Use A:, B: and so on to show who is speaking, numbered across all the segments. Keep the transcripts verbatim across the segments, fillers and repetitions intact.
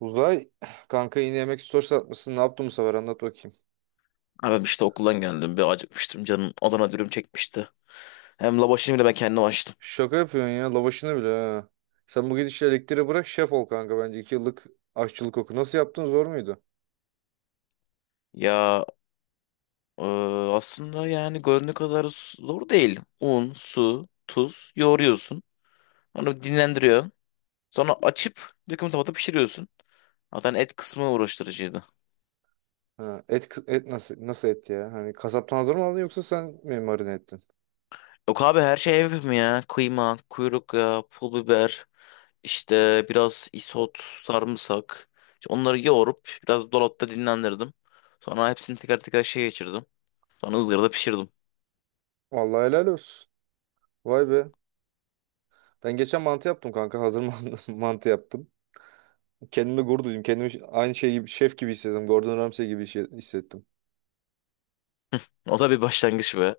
A: Uzay kanka yine yemek stories atmışsın. Ne yaptın bu sefer, anlat bakayım.
B: Abi işte okuldan geldim. Bir acıkmıştım. Canım Adana dürüm çekmişti. Hem lavaşını bile ben kendim açtım.
A: Şaka yapıyorsun ya, lavaşını bile ha. Sen bu gidişle elektriği bırak şef ol kanka bence. iki yıllık aşçılık oku. Nasıl yaptın, zor muydu?
B: Ya e, aslında yani göründüğü kadar zor değil. Un, su, tuz yoğuruyorsun. Onu dinlendiriyorsun. Sonra açıp döküm tavada pişiriyorsun. Zaten et kısmı uğraştırıcıydı.
A: Ha, et, et nasıl, nasıl et ya? Hani kasaptan hazır mı aldın yoksa sen mi marine ettin?
B: Yok abi her şey ev mi ya? Kıyma, kuyruk yağı, pul biber, işte biraz isot, sarımsak. İşte onları yoğurup biraz dolapta dinlendirdim. Sonra hepsini teker teker şey geçirdim. Sonra ızgarada pişirdim.
A: Vallahi helal olsun. Vay be. Ben geçen mantı yaptım kanka. Hazır mantı mantı yaptım. Kendime gurur duydum. Kendimi ş- aynı şey gibi, şef gibi hissettim. Gordon Ramsay gibi şey- hissettim.
B: O da bir başlangıç be.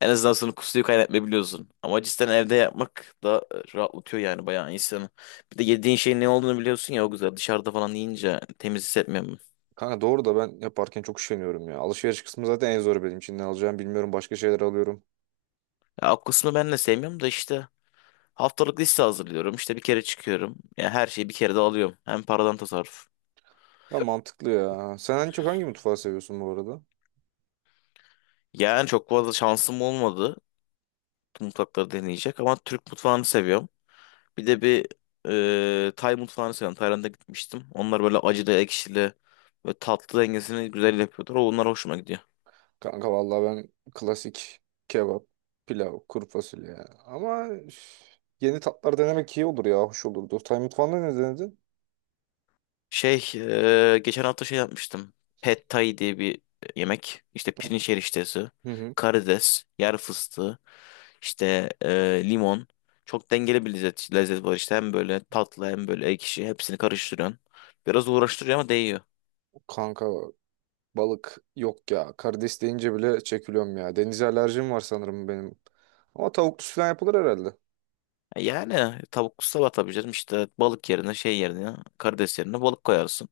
B: En azından sonra kusuyu kaynatmayabiliyorsun. Ama cidden evde yapmak da e, rahatlatıyor yani bayağı insanı. Bir de yediğin şeyin ne olduğunu biliyorsun ya o güzel. Dışarıda falan yiyince temiz hissetmiyorum.
A: Kanka doğru da ben yaparken çok üşeniyorum ya. Alışveriş kısmı zaten en zoru benim için. Ne alacağım bilmiyorum. Başka şeyler alıyorum.
B: Ya, o kısmı ben de sevmiyorum da işte haftalık liste hazırlıyorum. İşte bir kere çıkıyorum. Ya her şeyi bir kere de alıyorum. Hem paradan tasarruf.
A: Ama mantıklı ya. Sen en çok hangi mutfağı seviyorsun bu arada?
B: Yani çok fazla şansım olmadı. Mutfakları deneyecek ama Türk mutfağını seviyorum. Bir de bir e, Tay mutfağını seviyorum. Tayland'a gitmiştim. Onlar böyle acılı, ekşili ve tatlı dengesini güzel yapıyorlar. Onlar hoşuma gidiyor.
A: Kanka vallahi ben klasik kebap, pilav, kuru fasulye ya. Ama üf, yeni tatlar denemek iyi olur ya. Hoş olurdu. Tay mutfağında ne denedin?
B: Şey, e, geçen hafta şey yapmıştım. Pad Thai diye bir yemek. İşte pirinç eriştesi,
A: Hı hı.
B: karides, yer fıstığı, işte e, limon. Çok dengeli bir lezzet, lezzet var işte. Hem böyle tatlı hem böyle ekşi. Hepsini karıştırıyorsun. Biraz uğraştırıyor ama değiyor.
A: Kanka balık yok ya. Karides deyince bile çekiliyorum ya. Denize alerjim var sanırım benim. Ama tavuklu falan yapılır herhalde.
B: Yani tavuk sabah tabii canım işte balık yerine şey yerine karides yerine balık koyarsın.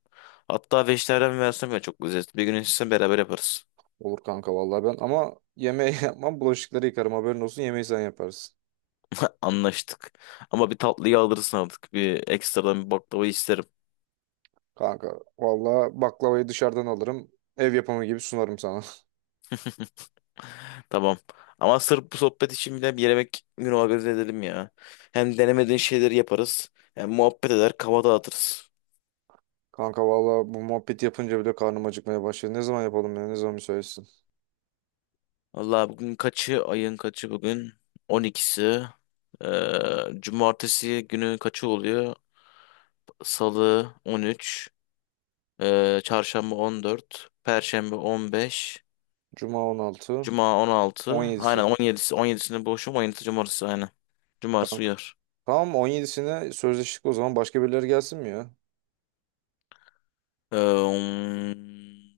B: Hatta vejetaryen versiyon ya çok lezzetli. Bir gün sizinle beraber yaparız.
A: Olur kanka vallahi, ben ama yemeği yapmam, bulaşıkları yıkarım, haberin olsun, yemeği sen yaparsın.
B: Anlaştık. Ama bir tatlıyı alırsın artık. Bir ekstradan bir baklava isterim.
A: Kanka vallahi baklavayı dışarıdan alırım, ev yapımı gibi sunarım sana.
B: Tamam. Ama sırf bu sohbet için bile bir yemek günü organize edelim ya. Hem denemediğin şeyleri yaparız. Hem muhabbet eder, kafa dağıtırız.
A: Kanka vallahi bu muhabbet yapınca bile karnım acıkmaya başladı. Ne zaman yapalım ya, ne zaman müsaitsin?
B: Vallahi bugün kaçı? Ayın kaçı bugün? on ikisi. Ee, cumartesi günü kaçı oluyor? Salı on üç, e, Çarşamba on dört, Perşembe on beş,
A: Cuma on altı,
B: Cuma on altı.
A: on yedisi.
B: Aynen on yedisi, on 17'sinde boşum, on yedisi Cumartesi aynen. Cumartesi
A: Kanka
B: uyar.
A: tamam, on yedisine sözleştik o zaman, başka birileri gelsin mi ya?
B: Ee, um,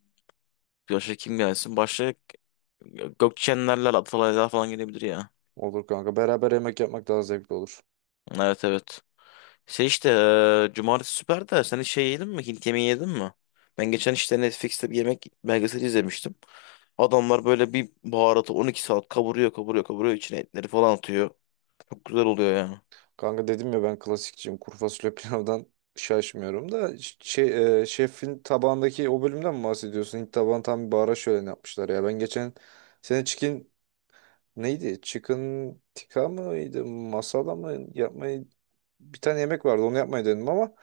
B: başka kim gelsin? Başka Gökçenlerler Atalaylar falan gelebilir ya.
A: Olur kanka, beraber yemek yapmak daha zevkli olur.
B: Evet evet. Şey işte e, Cumartesi süper de sen hiç şey yedin mi? Hint yemeği yedin mi? Ben geçen işte Netflix'te bir yemek belgeseli izlemiştim. Adamlar böyle bir baharatı on iki saat kavuruyor kavuruyor kavuruyor içine etleri falan atıyor. Çok güzel oluyor ya.
A: Kanka dedim ya ben klasikçiyim. Kuru fasulye pilavdan şaşmıyorum da ş- şey, e, şefin tabağındaki o bölümden mi bahsediyorsun? Hint tabağını tam bir bahara şöleni yapmışlar ya. Ben geçen sene chicken neydi? Chicken tikka mıydı? Masala mı? Yapmayı bir tane yemek vardı. Onu yapmayı denedim ama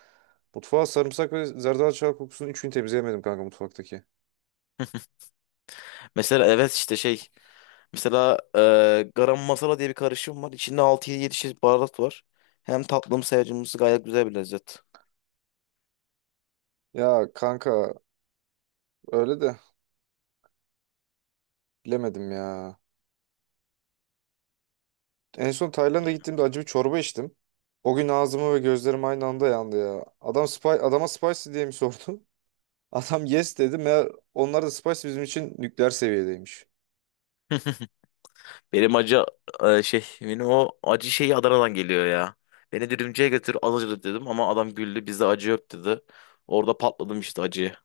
A: mutfağa sarımsak ve zerdeçal kokusunun üçünü temizleyemedim kanka, mutfaktaki.
B: Mesela evet işte şey. Mesela e, garam masala diye bir karışım var. İçinde altı yedi çeşit baharat var. Hem tatlımsı hem acımsı gayet güzel bir lezzet.
A: Ya kanka öyle de bilemedim ya. En son Tayland'a
B: Ya.
A: gittiğimde acı bir çorba içtim. O gün ağzımı ve gözlerim aynı anda yandı ya. Adam spy, adama spicy diye mi sordu? Adam yes dedi. Meğer onlar da spicy bizim için nükleer seviyedeymiş.
B: Benim acı e, şey benim o acı şeyi Adana'dan geliyor ya. Beni dürümcüye götür az acılı dedim ama adam güldü bizde acı yok dedi. Orada patladım işte acıya.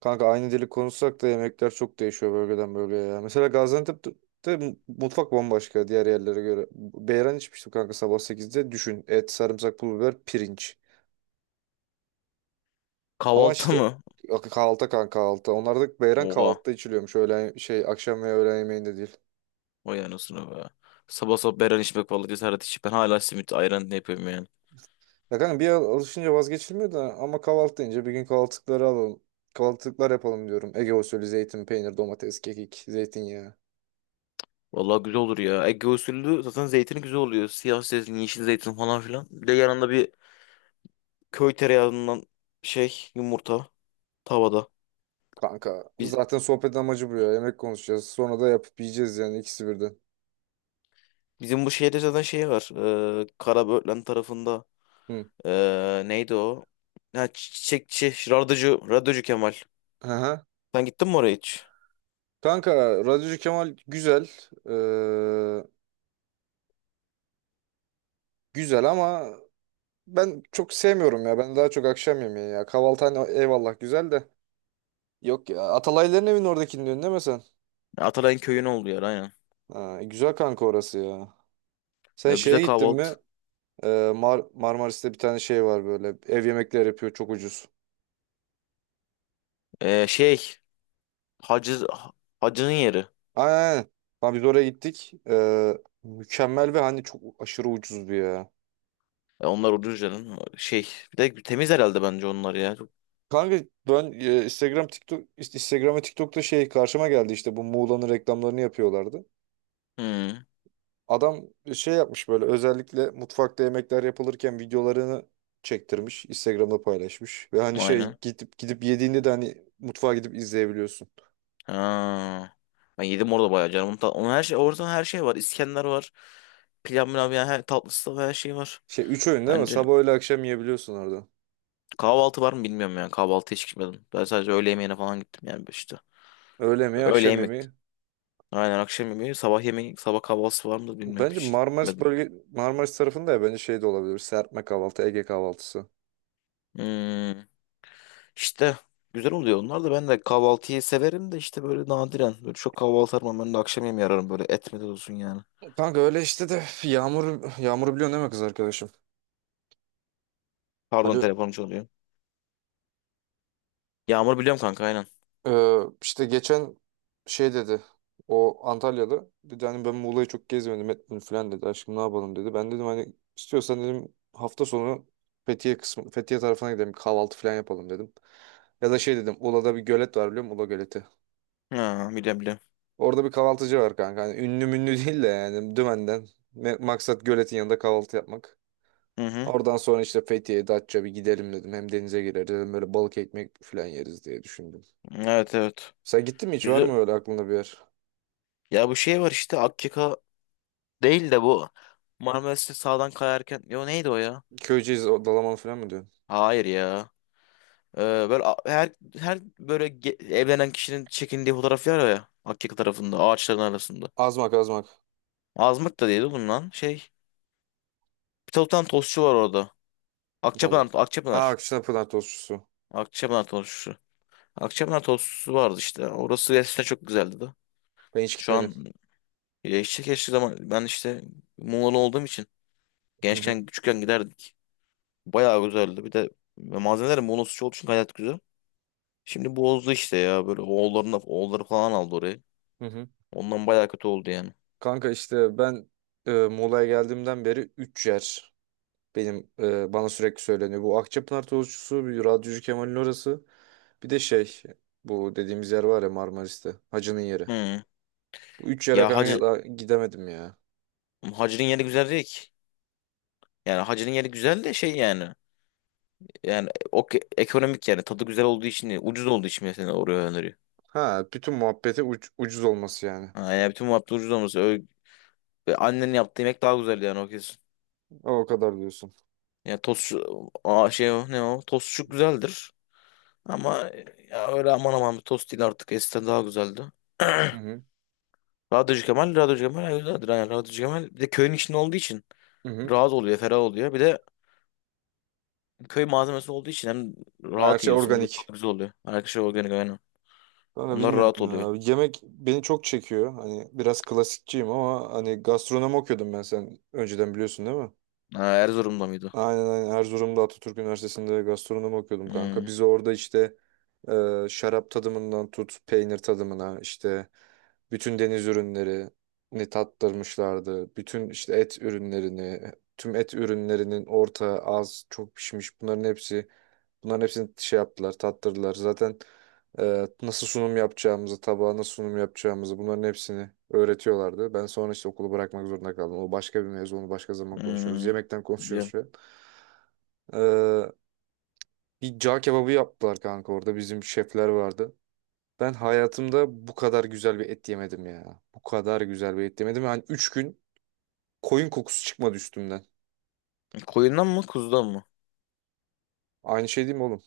A: Kanka aynı dili konuşsak da yemekler çok değişiyor bölgeden bölgeye ya. Mesela Gaziantep'te mu- mutfak bambaşka diğer yerlere göre. Beyran içmiştim kanka, sabah sekizde. Düşün: et, sarımsak, pul biber, pirinç. Ama
B: Kahvaltı
A: işte
B: mı?
A: kahvaltı kanka, kahvaltı. Onlarda beyran
B: Oha.
A: kahvaltıda içiliyormuş. Öğlen şey akşam ve öğlen yemeğinde değil.
B: O anasını be. Sabah sabah beren içmek vallahi cesaret içip ben hala simit ayran ne yapıyorum yani.
A: Ya kanka bir al- alışınca vazgeçilmiyor da, ama kahvaltı deyince bir gün kahvaltılıkları alalım. Kahvaltılıklar yapalım diyorum. Ege usulü zeytin, peynir, domates, kekik, zeytinyağı.
B: Vallahi güzel olur ya. Ege usulü zaten zeytini güzel oluyor. Siyah zeytin, yeşil zeytin falan filan. Bir de yanında bir köy tereyağından şey yumurta tavada.
A: Kanka
B: Biz,
A: zaten sohbet amacı bu ya. Yemek konuşacağız. Sonra da yapıp yiyeceğiz, yani ikisi birden.
B: bizim bu şehirde zaten şey var. Ee, Karaböğlen tarafında.
A: Hı.
B: Ee, neydi o? Ha, çiçekçi, radyocu, radyocu Kemal.
A: Aha.
B: Sen gittin mi oraya hiç?
A: Kanka Radyocu Kemal güzel. Ee, güzel ama ben çok sevmiyorum ya. Ben daha çok akşam yemeği ya. Kahvaltı hani eyvallah güzel de. Yok ya, Atalayların evinin oradakini diyorsun değil mi sen?
B: Atalay'ın köyün olduğu yer aynen.
A: Ha, güzel kanka orası ya. Sen
B: Ee, güzel
A: şeye gittin
B: kahvaltı.
A: mi? Ee, Mar Marmaris'te bir tane şey var böyle. Ev yemekleri yapıyor, çok ucuz.
B: Ee, şey, hacı, hacının yeri.
A: Aynen. Aynen. Lan biz oraya gittik. Ee, mükemmel ve hani çok aşırı ucuzdu ya.
B: Ee, onlar Ucuzca'nın. Şey, bir de temiz herhalde bence onlar ya. Çok-
A: Kanka ben e, Instagram TikTok Instagram ve TikTok'ta şey karşıma geldi, işte bu Muğla'nın reklamlarını yapıyorlardı.
B: Hmm,
A: Adam şey yapmış, böyle özellikle mutfakta yemekler yapılırken videolarını çektirmiş, Instagram'da paylaşmış ve hani şey,
B: aynen.
A: gidip gidip yediğinde de hani mutfağa gidip izleyebiliyorsun.
B: Ha. Ben yedim orada bayağı canım. Onun, Ta- Onun her şey, orada her şey var. İskender var. Pilav milav yani her tatlısı da her şey var.
A: Şey, üç öğün değil mi?
B: Bence
A: Sabah öğle akşam yiyebiliyorsun orada.
B: kahvaltı var mı bilmiyorum yani. Kahvaltı hiç gitmedim. Ben sadece öğle yemeğine falan gittim yani işte.
A: Öğle yemeği,
B: Öğle
A: akşam
B: yemek.
A: yemeği.
B: Aynen akşam yemeği, sabah yemeği, sabah kahvaltısı var mı da bilmiyorum.
A: Bence
B: Hiç
A: Marmaris
B: gitmedim.
A: bölge Marmaris tarafında ya, bence şey de olabilir. Serpme kahvaltı, Ege kahvaltısı.
B: Hmm. İşte güzel oluyor onlar da ben de kahvaltıyı severim de işte böyle nadiren. Böyle çok kahvaltı aramam ben de akşam yemeği ararım böyle etmede olsun yani.
A: Kanka öyle işte de, Yağmur Yağmur'u biliyorsun değil mi, kız arkadaşım?
B: Pardon
A: Ali,
B: telefonum çalıyor. Yağmur biliyorum kanka aynen.
A: e, işte geçen şey dedi. O Antalyalı dedi, hani ben Muğla'yı çok gezmedim etmedim falan dedi. Aşkım ne yapalım dedi. Ben dedim hani istiyorsan dedim hafta sonu Fethiye kısmı Fethiye tarafına gidelim kahvaltı falan yapalım dedim. Ya da şey dedim Ula'da bir gölet var biliyor musun? Ula göleti.
B: Ha, biliyorum biliyorum.
A: Orada bir kahvaltıcı var kanka. Hani ünlü münlü değil de yani Dümen'den. Me- Maksat göletin yanında kahvaltı yapmak.
B: Hı hı.
A: Oradan sonra işte Fethiye, Datça bir gidelim dedim. Hem denize gireriz dedim. Böyle balık ekmek falan yeriz diye düşündüm.
B: Evet evet.
A: Sen gittin mi hiç? Var
B: Güzel.
A: mı öyle aklında bir yer?
B: Ya bu şey var işte Akyaka değil de bu. Marmaris'te sağdan kayarken. Yo neydi o ya?
A: Köyceğiz, o Dalaman falan mı diyorsun?
B: Hayır ya. Ee, böyle a- her her böyle ge- evlenen kişinin çekindiği fotoğraf var ya Akyaka tarafında ağaçların arasında.
A: Azmak, Azmak.
B: Azmık da değildi bunun lan. Şey. Bir tane bir tane tostçu var orada. Akçapınar,
A: Vallahi. Aa,
B: Akçapınar.
A: Akşener Tostçusu.
B: Akçapınar tostçusu. Akçapınar tostçusu vardı işte. Orası gerçekten çok güzeldi de.
A: Ben hiç
B: Şu
A: gitmedim.
B: an e, işte keşke zaman ben işte Muğla'lı olduğum için
A: Hı hı.
B: gençken küçükken giderdik. Bayağı güzeldi. Bir de malzemelerin monosu olduğu için gayet güzel. Şimdi bozdu işte ya böyle oğullarını oğulları falan aldı orayı.
A: Hı hı.
B: Ondan bayağı kötü oldu yani.
A: Kanka işte ben e, Muğla'ya geldiğimden beri üç yer. Benim e, bana sürekli söyleniyor. Bu Akçapınar tozcusu, bir radyocu Kemal'in orası. Bir de şey, bu dediğimiz yer var ya Marmaris'te. Hacı'nın yeri.
B: Hı.
A: Bu üç yere
B: Ya
A: kanka
B: Hacı
A: daha gidemedim ya.
B: Hacı'nın yeri güzel değil ki. Yani Hacı'nın yeri güzel de şey yani. Yani o ke- ekonomik yani tadı güzel olduğu için ucuz olduğu için mesela oraya öneriyor.
A: Ha, bütün muhabbeti uc- ucuz olması yani.
B: Ha, yani bütün muhabbet ucuz olması. Öyle, annenin yaptığı yemek daha güzel yani o kesin.
A: O kadar diyorsun.
B: Ya tost aa, şey o, ne o tostçuk güzeldir. Ama ya öyle aman aman bir tost değil artık eskiden daha güzeldi.
A: Hı hı.
B: Radyocu Kemal, Radyocu Kemal, ay, Radyo- Radyo- Radyocu Kemal. Bir de köyün içinde olduğu için
A: Hı hı.
B: rahat oluyor, ferah oluyor. Bir de köy malzemesi olduğu için hem
A: Her
B: rahat
A: şey
B: yiyorsun, bir de
A: organik.
B: tadı güzel oluyor. Arkadaşlar organik aynen.
A: Kanka
B: Onlar rahat
A: bilmiyorum
B: oluyor.
A: ya. Yemek beni çok çekiyor. Hani biraz klasikçiyim ama hani gastronomi okuyordum ben, sen önceden biliyorsun değil mi?
B: Ha, Erzurum'da mıydı?
A: Aynen, aynen. Erzurum'da Atatürk Üniversitesi'nde gastronomi okuyordum kanka.
B: Hmm,
A: Biz orada işte, e, şarap tadımından tut peynir tadımına işte bütün deniz ürünlerini tattırmışlardı. Bütün işte et ürünlerini, tüm et ürünlerinin orta, az, çok pişmiş, bunların hepsi bunların hepsini şey yaptılar, tattırdılar. Zaten e, nasıl sunum yapacağımızı, tabağa nasıl sunum yapacağımızı bunların hepsini öğretiyorlardı. Ben sonra işte okulu bırakmak zorunda kaldım. O başka bir mevzu, onu başka zaman konuşuruz.
B: hmm.
A: Yemekten konuşuyoruz
B: Biliyorum.
A: şu an. Ee, bir cağ kebabı yaptılar kanka orada. Bizim şefler vardı. Ben hayatımda bu kadar güzel bir et yemedim ya. Bu kadar güzel bir et yemedim. Yani üç gün koyun kokusu çıkmadı üstümden.
B: Koyundan mı, kuzudan mı?
A: Aynı şey değil mi oğlum?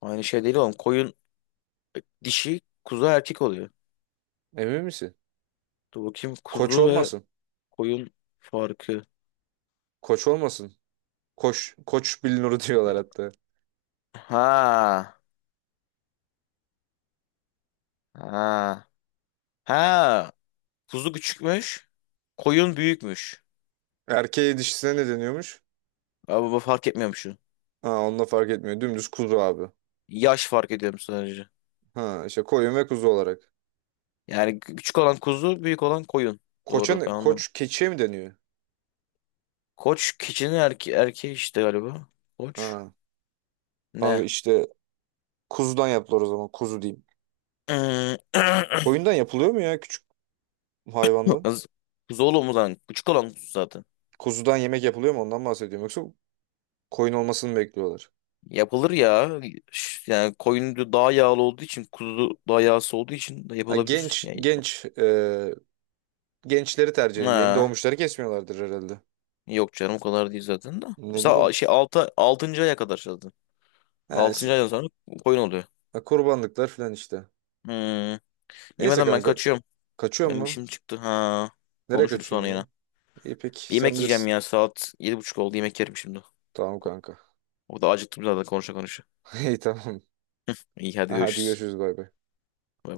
B: Aynı şey değil oğlum. Koyun dişi, kuzu erkek oluyor.
A: Emin misin?
B: Dur bakayım
A: Koç
B: kuzu ve
A: olmasın.
B: koyun farkı.
A: Koç olmasın. Koç. Koç bilinuru diyorlar
B: Ya-
A: hatta.
B: Ha, ha, ha. Kuzu küçükmüş, koyun büyükmüş.
A: Erkeğe dişisine ne deniyormuş?
B: Abi bu fark etmiyormuş.
A: Ha, onunla fark etmiyor. Dümdüz kuzu abi.
B: Yaş fark ediyorum sadece.
A: Ha işte koyun ve kuzu olarak.
B: Yani küçük olan kuzu, büyük olan koyun.
A: Koça
B: Doğru ben
A: ne?
B: onu.
A: Koç keçiye mi deniyor?
B: Koç keçinin erke erkeği işte galiba. Koç
A: Ha. Kanka
B: ne?
A: işte kuzudan yaptılar o zaman. Kuzu diyeyim. Koyundan yapılıyor mu ya, hayvandan?
B: Az- Kuzu oğlum lan. Küçük olan kuzu zaten.
A: Kuzudan yemek yapılıyor mu ondan bahsediyorum, yoksa koyun olmasını mı bekliyorlar?
B: Yapılır ya. Ş- Yani koyun da daha yağlı olduğu için kuzu daha yağsız olduğu için de
A: Ha,
B: yapılabilir.
A: genç
B: Yani.
A: genç e, gençleri tercih ediyor. Yeni
B: Ha.
A: doğmuşları kesmiyorlardır herhalde.
B: Yok canım o kadar değil zaten de.
A: Ne
B: İşte a-
A: bileyim.
B: şey altı, altıncı aya kadar zaten.
A: Ha, işte,
B: Altıncı aydan sonra koyun oluyor.
A: ha, kurbanlıklar falan işte.
B: Hmm.
A: Neyse
B: Yemeden ben
A: kanka.
B: kaçıyorum.
A: Kaçıyor
B: Benim
A: mu?
B: işim çıktı. Ha.
A: Nereye
B: Konuşuruz sonra
A: kaçıyorsun ya?
B: yine.
A: İyi
B: Bir
A: peki, sen
B: yemek yiyeceğim
A: bilirsin.
B: ya. Saat yedi buçuk oldu. Yemek yerim şimdi.
A: Tamam
B: Ko-
A: kanka.
B: O da acıktım zaten konuşa konuşa.
A: İyi tamam.
B: İyi hadi
A: Hadi
B: görüşürüz.
A: görüşürüz, bay bay.